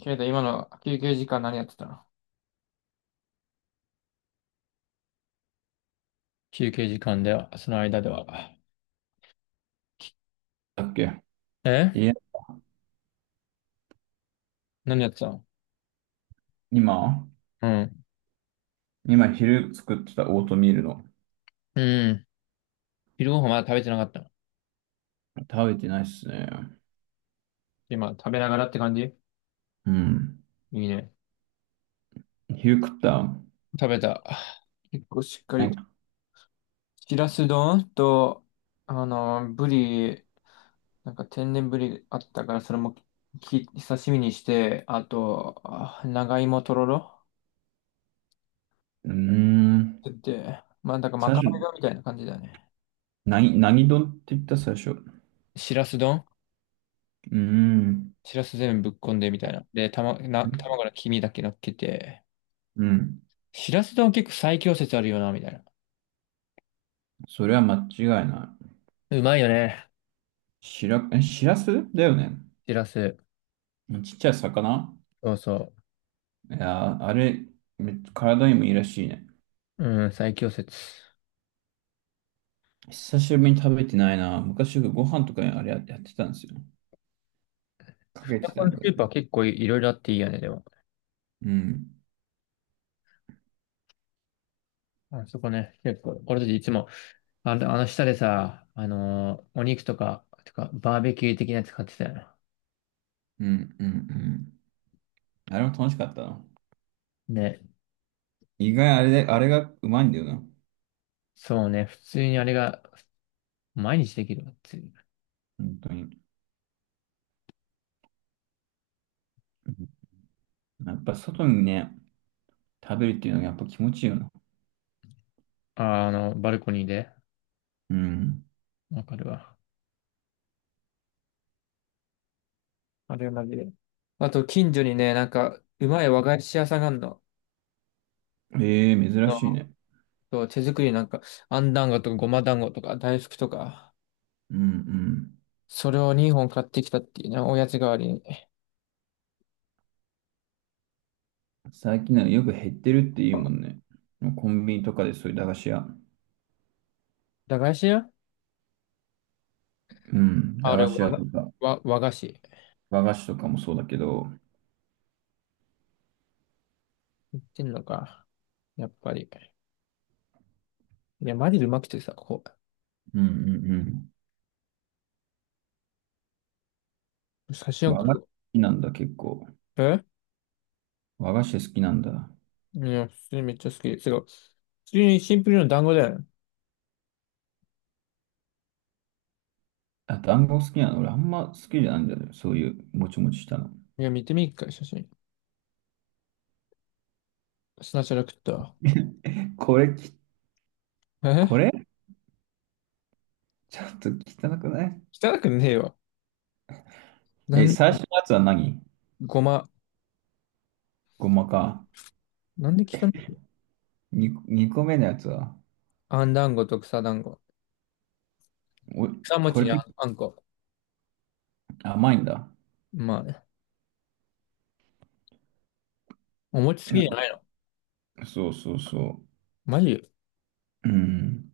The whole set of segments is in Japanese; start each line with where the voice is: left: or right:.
left: けれど今の休憩時間何やってたの？休憩時間では、その間では。
right: だっけ。
left: え？
right: いや、
left: 何やってたの？
right: 今、
left: うん。
right: 今昼作ってたオートミールの。
left: うん。昼ご飯まだ食べてなかったの。
right: 食べてないっすね。
left: 今、食べながらって感じ？
right: うん。
left: いいね。
right: 昼食った。
left: 食べた。結構しっか
right: な
left: り
right: ん
left: と。
right: か、
left: しらす丼と、ブリ、なんか天然ブリあったから、それも刺身にして、あと、あ長芋とろろ
right: うーん。
left: って言って、まあ、なんかま
right: 最
left: か
right: 初、
left: ないがみたいな感じだね。
right: 何丼って言った最初。う
left: しらす丼。
right: ーん。
left: しらす全部ぶっこんでみたいな。で、たま、な、卵か黄身だけ乗っけて。
right: うん。
left: しらす丼結構最強説あるよな、みたいな。
right: それは間違いない。
left: うまいよね。
right: しらすだよね。
left: しらす。
right: ちっちゃい魚。
left: そうそ
right: いやー、あれ、体にもいいらしいね。
left: う。うん、最強説。
right: 久しぶりに食べてないな。昔よくご飯とかにあれやってたんですよ。かけ
left: こ
right: て
left: こ
right: た
left: のス
right: んだよ
left: ープは
right: ね。
left: 結構いろいろあっていいよね、でも。
right: うん。
left: あそこね、結構、俺たちいつも、あの下でさ、お肉とか、バーベキュー的なやつ買ってたよな。
right: うん、うん、あれも楽しかったな。
left: ね。
right: 意外あれで、あれがうまいんだよな。
left: そうね、普通にあれが、毎日できるわっていう。
right: 本当に。うん。やっぱ外にね、食べるっていうのがやっぱ気持ちいいよな。
left: あ、あの、バルコニーで。
right: うん。
left: わかるわ。あれマジで。あと、近所にね、なんか、うまい和菓子屋さんがあるの。
right: ええ珍しいね。
left: そう手作りなんか、あん団子とかごま団子とか大福とか、
right: うん
left: それを2本買ってきたっていうね、おやつ代わりに。
right: うん。最近はよく減ってるって言うもんね。もうコンビニとかでそういう駄菓子屋。
left: 駄菓子屋。
right: うん。駄
left: あれ、
right: 菓子
left: 和
right: 屋と
left: が、
right: か、
left: 和、和菓子。
right: 和菓子とかもそうだけど。
left: 言ってんのか。やっぱり。いや、マジでうまくてさ、こ
right: うんうんうん。
left: う、写真
right: 和菓
left: 送
right: 子
left: る
right: 好
left: よ。
right: きなんだ、結構。
left: え？
right: 和菓子好きなんだ。
left: いや、普通にめっちゃ好き。すごい。普通にシンプルな団子だよね。
right: あ、団子好きなの。俺あんま好きじゃないんだよね。そういうもちもちしたの。
left: いや、見てみっか、写真。砂ャラ食ったわ。
right: これき、こ
left: え？
right: れちょっと汚くない？
left: 汚くねえよ。なん、
right: 最初のやつは何？
left: ごま、
right: ごまか。
left: なんで汚いの？
right: 2、二個目のやつは。
left: あん団子と草団子。
right: お、
left: 草
right: こ
left: 餅
right: れ
left: に
right: 結
left: あんこ。
right: 構甘いんだ。
left: まあ、お餅好きじゃないの。
right: そうそうそ
left: マジ？
right: う。うん。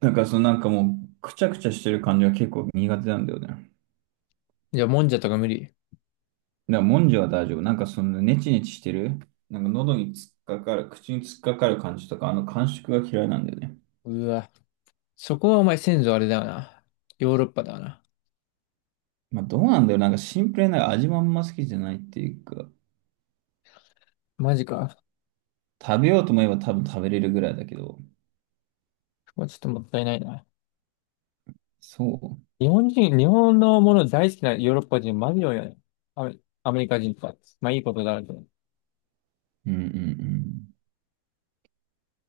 right: なんかもう、くちゃくちゃしてる感じが結構苦手なんだよね。だか
left: じゃあ、もんじゃとか無理。
right: らもんじゃは大丈夫。なんかそのネチネチしてる。なんか喉に突っかかる、口に突っかかる感じとか、あの感触が嫌いなんだよね。
left: うわ。そこはお前先祖あれだよな。ヨーロッパだよな。
right: まあどうなんだよ。なんかシンプルな味もあんま好きじゃないっていうか、
left: マジか。
right: 食べようと思えば多分食べれるぐらいだけど。
left: そこはちょっともったいないな。
right: そ
left: 日本のもの大好きなヨーロッパ人マジ多いよね。アメ、アメリカ人とか。まあいいことだなと。
right: う。うんうんうん。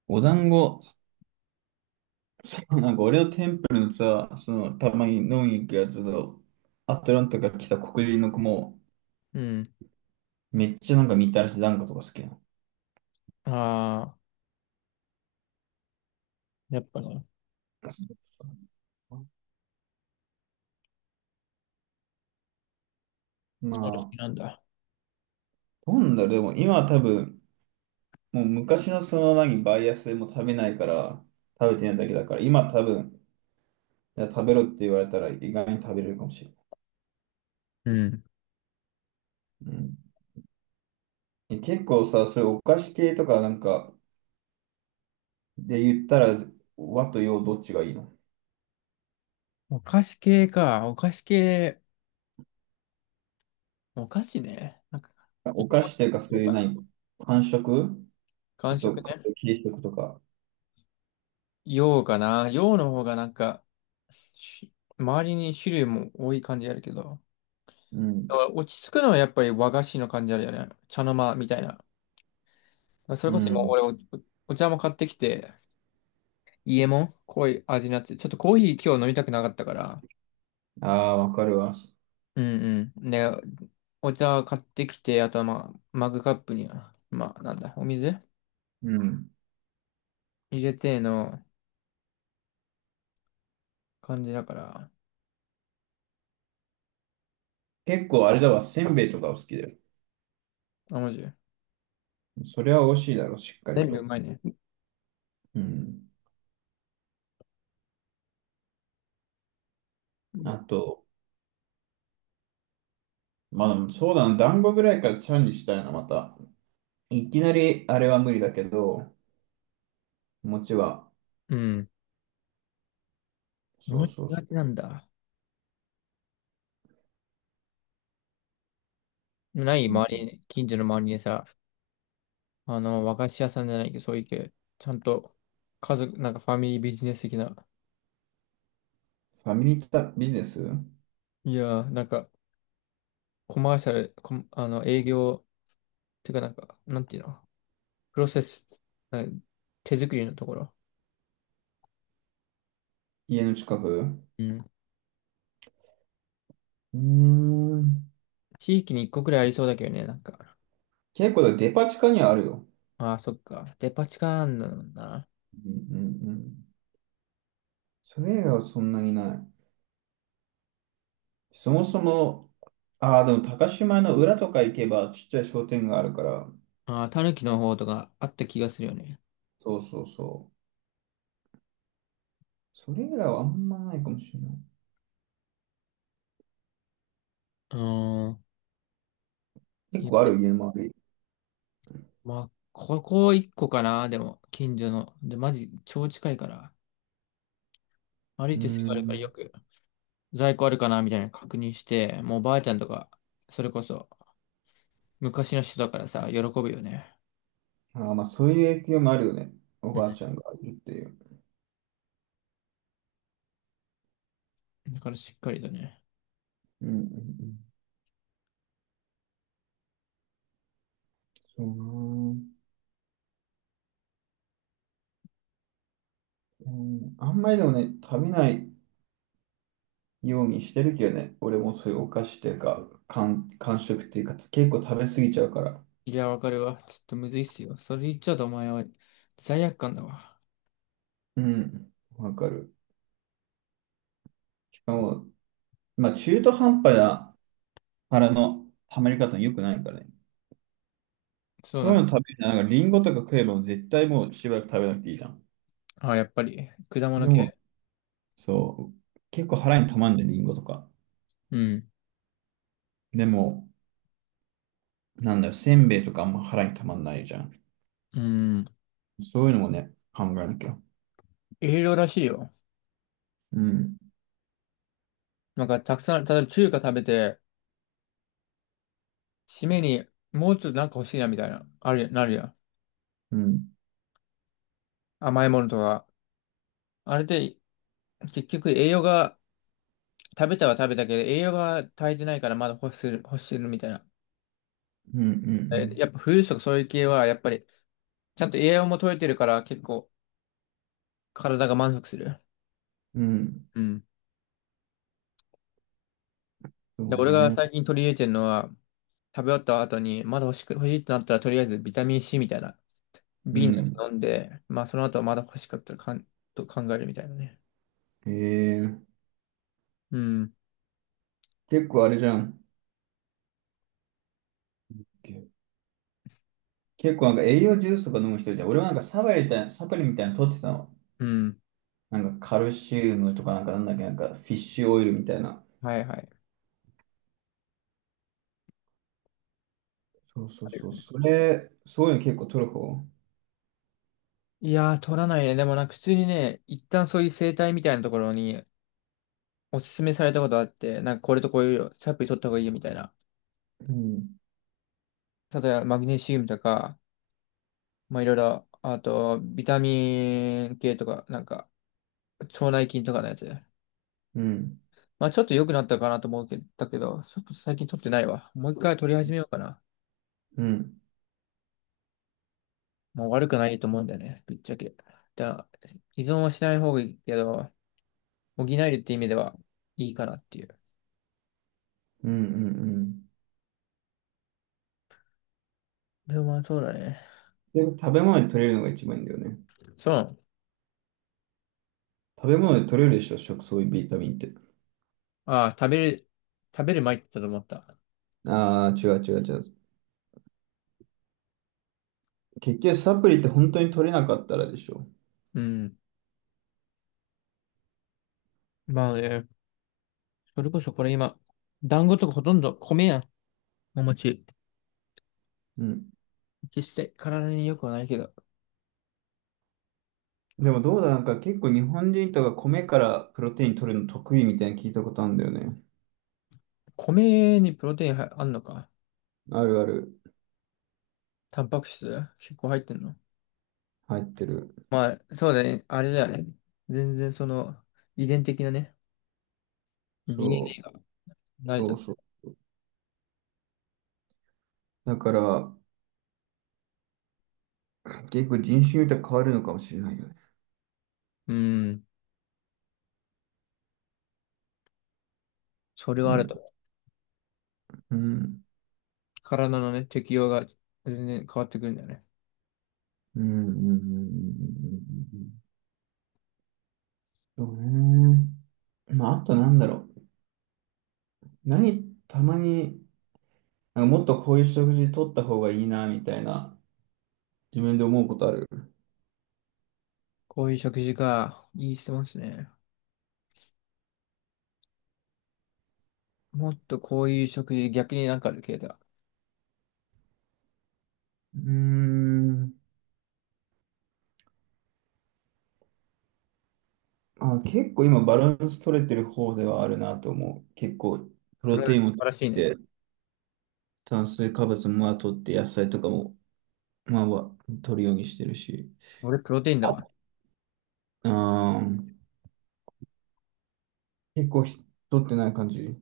right: お団子、なんか俺のテンプルのさ、その、たまに飲みに行くやつの、アトランタから来た黒人の子も、
left: うん。
right: めっちゃなんかみたらし団子とか好きなの。
left: ああ、やっぱね、
right: ま
left: そういうの好きなんだ。
right: あ、なんだろう、でも今は多分、もう昔のその何、バイアスでも食べないから、食べてないだけだから、今多分、いや食べろって言われたら意外に食べれるかもしれない。
left: うん。
right: うん。え結構さ、そういうお菓子系とかなんかで言ったら、和と洋どっちがいいの？
left: お菓子系か。お菓子系。お菓子ね。なんか、
right: お菓子というかそ
left: ど
right: う
left: う
right: いう
left: かな。
right: 何、感ちょ
left: 完
right: っ
left: 食
right: と顔
left: ね。
right: を切りしておくとか。
left: 洋かな。洋の方がなんか、し周りに種類も多い感じあるけど、
right: うん。
left: 落ち着くのはやっぱり和菓子の感じあるよね。茶の間みたいな。それ
right: う
left: こそ今
right: ん。
left: 俺お茶も買ってきて、家も濃い味になって、ちょっとコーヒー今日飲みたくなかったから、
right: ああ、わかるわ。
left: うんうん。で、お茶買ってきて、あとはまあ、マグカップには、まあなんだ、お水
right: うん。
left: 入れての感じだから、
right: 結構あれだわ、せんべいとかお好きだよ。
left: あ、マジ。
right: それは美味しいだろ、しっかり
left: 全部う
right: と。
left: まいね。
right: うん。あと、まあでもそうだな、団子ぐらいからチャレンジしたいな、また。いきなりあれは無理だけど、餅は。
left: うん。
right: そ
left: も
right: う
left: ち
right: そう
left: がち
right: そ
left: なんだ。ない、
right: う。う
left: 周
right: ん。
left: りに、近所の周りにさ、あの、和菓子屋さんじゃないけど、そういう系、ちゃんと、家族、なんかファミリービジネス的な、
right: ファミリータビジネス。
left: いやー、なんか、コマーシャル、コマあの、営業、てかなんか、なんていうの、プロセス、なんか手作りのところ。
right: 家の近く。う
left: うん。
right: ーん。
left: 地域に一個くらいありそうだけどね、なんか。
right: 結構だデパ地下にはあるよ。
left: ああ、そっか。デパ地下なんだもんな。
right: うんうんうん。それ以外はそんなにない。そもそも、ああ、でも高島の裏とか行けばちっちゃい商店があるから、
left: ああ、たぬの方とかあった気がするよね。
right: そうそうそう。それ以外はあんまないかもしれない。
left: うーん。
right: 結
left: いや
right: 構あ
left: で、
right: る家もある。
left: まあ、ここ一個かな、でも、近所の。で、マジ、超近いから。歩
right: う
left: い
right: ー
left: てすぐあるからよ
right: ん。
left: く在庫あるかなみたいなの確認して、もうばあちゃんとか、それこそ昔の人だからさ、喜ぶよね。
right: ああ、まあそういう影響もあるよね。お
left: う
right: ばあ
left: ん。
right: ちゃんがいるっていう。
left: だからしっかりとね。
right: うんうんうん。そうなー、うん。あんまりでもね、食べないようにしてるけどね。俺もそういうお菓子っていうか、間食っていうか、結構食べ過ぎちゃうから。
left: いや、わかるわ。ちょっとむずいっすよ。それ言っちゃうとお前は罪悪感だわ。
right: うん。わかる。しかも、まあ中途半端な腹の溜まり方に良くないからね。
left: そう
right: そう
left: だ
right: いう
left: ね。
right: の食べるなら、なんかリンゴとか食えば絶対もうしばらく食べなくていいじゃん。
left: あ、やっぱり、果物
right: でも、
left: 系。
right: そう、結構腹に溜まんじゃん、リンゴとか。
left: うん。
right: でも、なんだよ、せんべいとかあんま腹に溜まんないじゃん。
left: うん。
right: そういうのもね、考えなきゃ。
left: いろいろらしいよ。
right: うん、
left: なんかたくさん、例えば中華食べて、締めにもうちょっとなんか欲しいなみたいな、ある、なるやん。
right: うん、
left: 甘いものとか。あれで、結局栄養が食べたは食べたけど、栄養が足りてないからまだ欲してるみたいな。
right: うん、う
left: えや
right: ん、
left: っぱフルーツとかそういう系は、やっぱり、ちゃんと栄養も取れてるから結構体が満足する。
right: うん。うん。
left: うん。
right: そ
left: で、
right: う
left: 俺が
right: ね。
left: 最近取り入れてるのは、食べ終わった後に、まだ欲しいってなったら、とりあえずビタミン C みたいな、
right: う
left: 瓶のやつ
right: ん。
left: 飲んで、まあその後はまだ欲しかったらかん、と考えるみたいなね。
right: えー、
left: うん。
right: 結構あれじゃん。け結構なんか栄養ジュースとか飲む人じゃん。俺はなんかサプリみたいなの取ってたの。
left: うん。
right: なんかカルシウムとかなんかなんだっけ、なんかフィッシュオイルみたいな。
left: はいはい。
right: そうそうそう。それ、そういうの結構取る方。
left: いやー、取らないね。でもなんか普通にね、一旦そういう生態みたいなところにおすすめされたことあって、なんかこれとこういうサプリ取った方がいいよみたいな。
right: うん。
left: 例えばマグネシウムとか、まあいろいろ、あとビタミン系とか、なんか腸内菌とかのやつ。
right: うん。
left: まあちょっと良くなったかなと思うけど、ちょっと最近取ってないわ。もう一回取り始めようかな。
right: うん。
left: もう悪くないと思うんだよね、ぶっちゃけ。だ、依存はしない方がいいけど、補えるって意味ではいいかなっていう。
right: うんうんうん。
left: でもまあそうだね。
right: で、食べ物で取れるのが一番いいんだよね。
left: そう。
right: 食べ物で取れるでしょ、食、そういうビタミンって。
left: ああ、食べる前って言ったと思った。
right: ああ、違う。結局サプリって本当に取れなかったらでしょ。
left: うん。まあね。それこそこれ今、団子とかほとんど米やん。お餅。
right: うん。
left: 決して体に良くはないけど。
right: でもどうだ、なんか結構日本人とか米からプロテイン取るの得意みたいに聞いたことあるんだよね。
left: 米にプロテインはあんのか？
right: あるある。
left: タンパク質結構入ってんの？
right: 入ってる。
left: まあ、そうだね。あれだよね。全然その、遺伝的なね、
right: そ
left: DNA が
right: う。
left: 慣れちゃ
right: そ
left: っ
right: う
left: た。
right: そう。だから、結構人種によっては変わるのかもしれないよね。
left: うん。それは
right: う
left: あると
right: ん。
left: 思う。
right: うん。
left: 体のね、適応が全然変わってくるんだよね。
right: うん。うん。うんうんうんうん。そうね。まあ、あとなんだろう。何、たまに、なんかもっとこういう食事取った方がいいな、みたいな、自分で思うことある。
left: こういう食事か。いい質問ですね。もっとこういう食事、逆になんかある系だ。
right: うーん。あ、結構今バランス取れてる方ではあるなと思う。結構、プ
left: プ
right: ロ
left: ロ
right: テ
left: テイン
right: イン
left: 素
right: も取
left: 晴
right: っ
left: らしいね。
right: て、炭水化物もまあ取って、野菜とかも、まあ、まあ取るようにしてるし。
left: 俺、プロテインだわ。
right: あー、結構ひ取ってない感じ。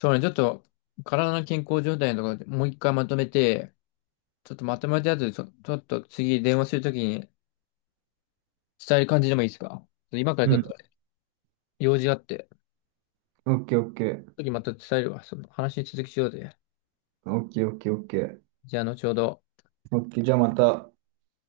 left: そうね、ちょっと体の健康状態のところでもう一回まとめて、ちょっとまとめたやつ、ちょっと次電話するときに伝える感じでもいいですか？今から
right: う
left: ちょっ
right: ん。
left: と用事があって、
right: オッケーオッケー。
left: 次また伝えるわ。その話続きしようぜ。
right: オッケーオッケーオッケー。
left: じゃあ後ほど。
right: オッケー。じゃあまた。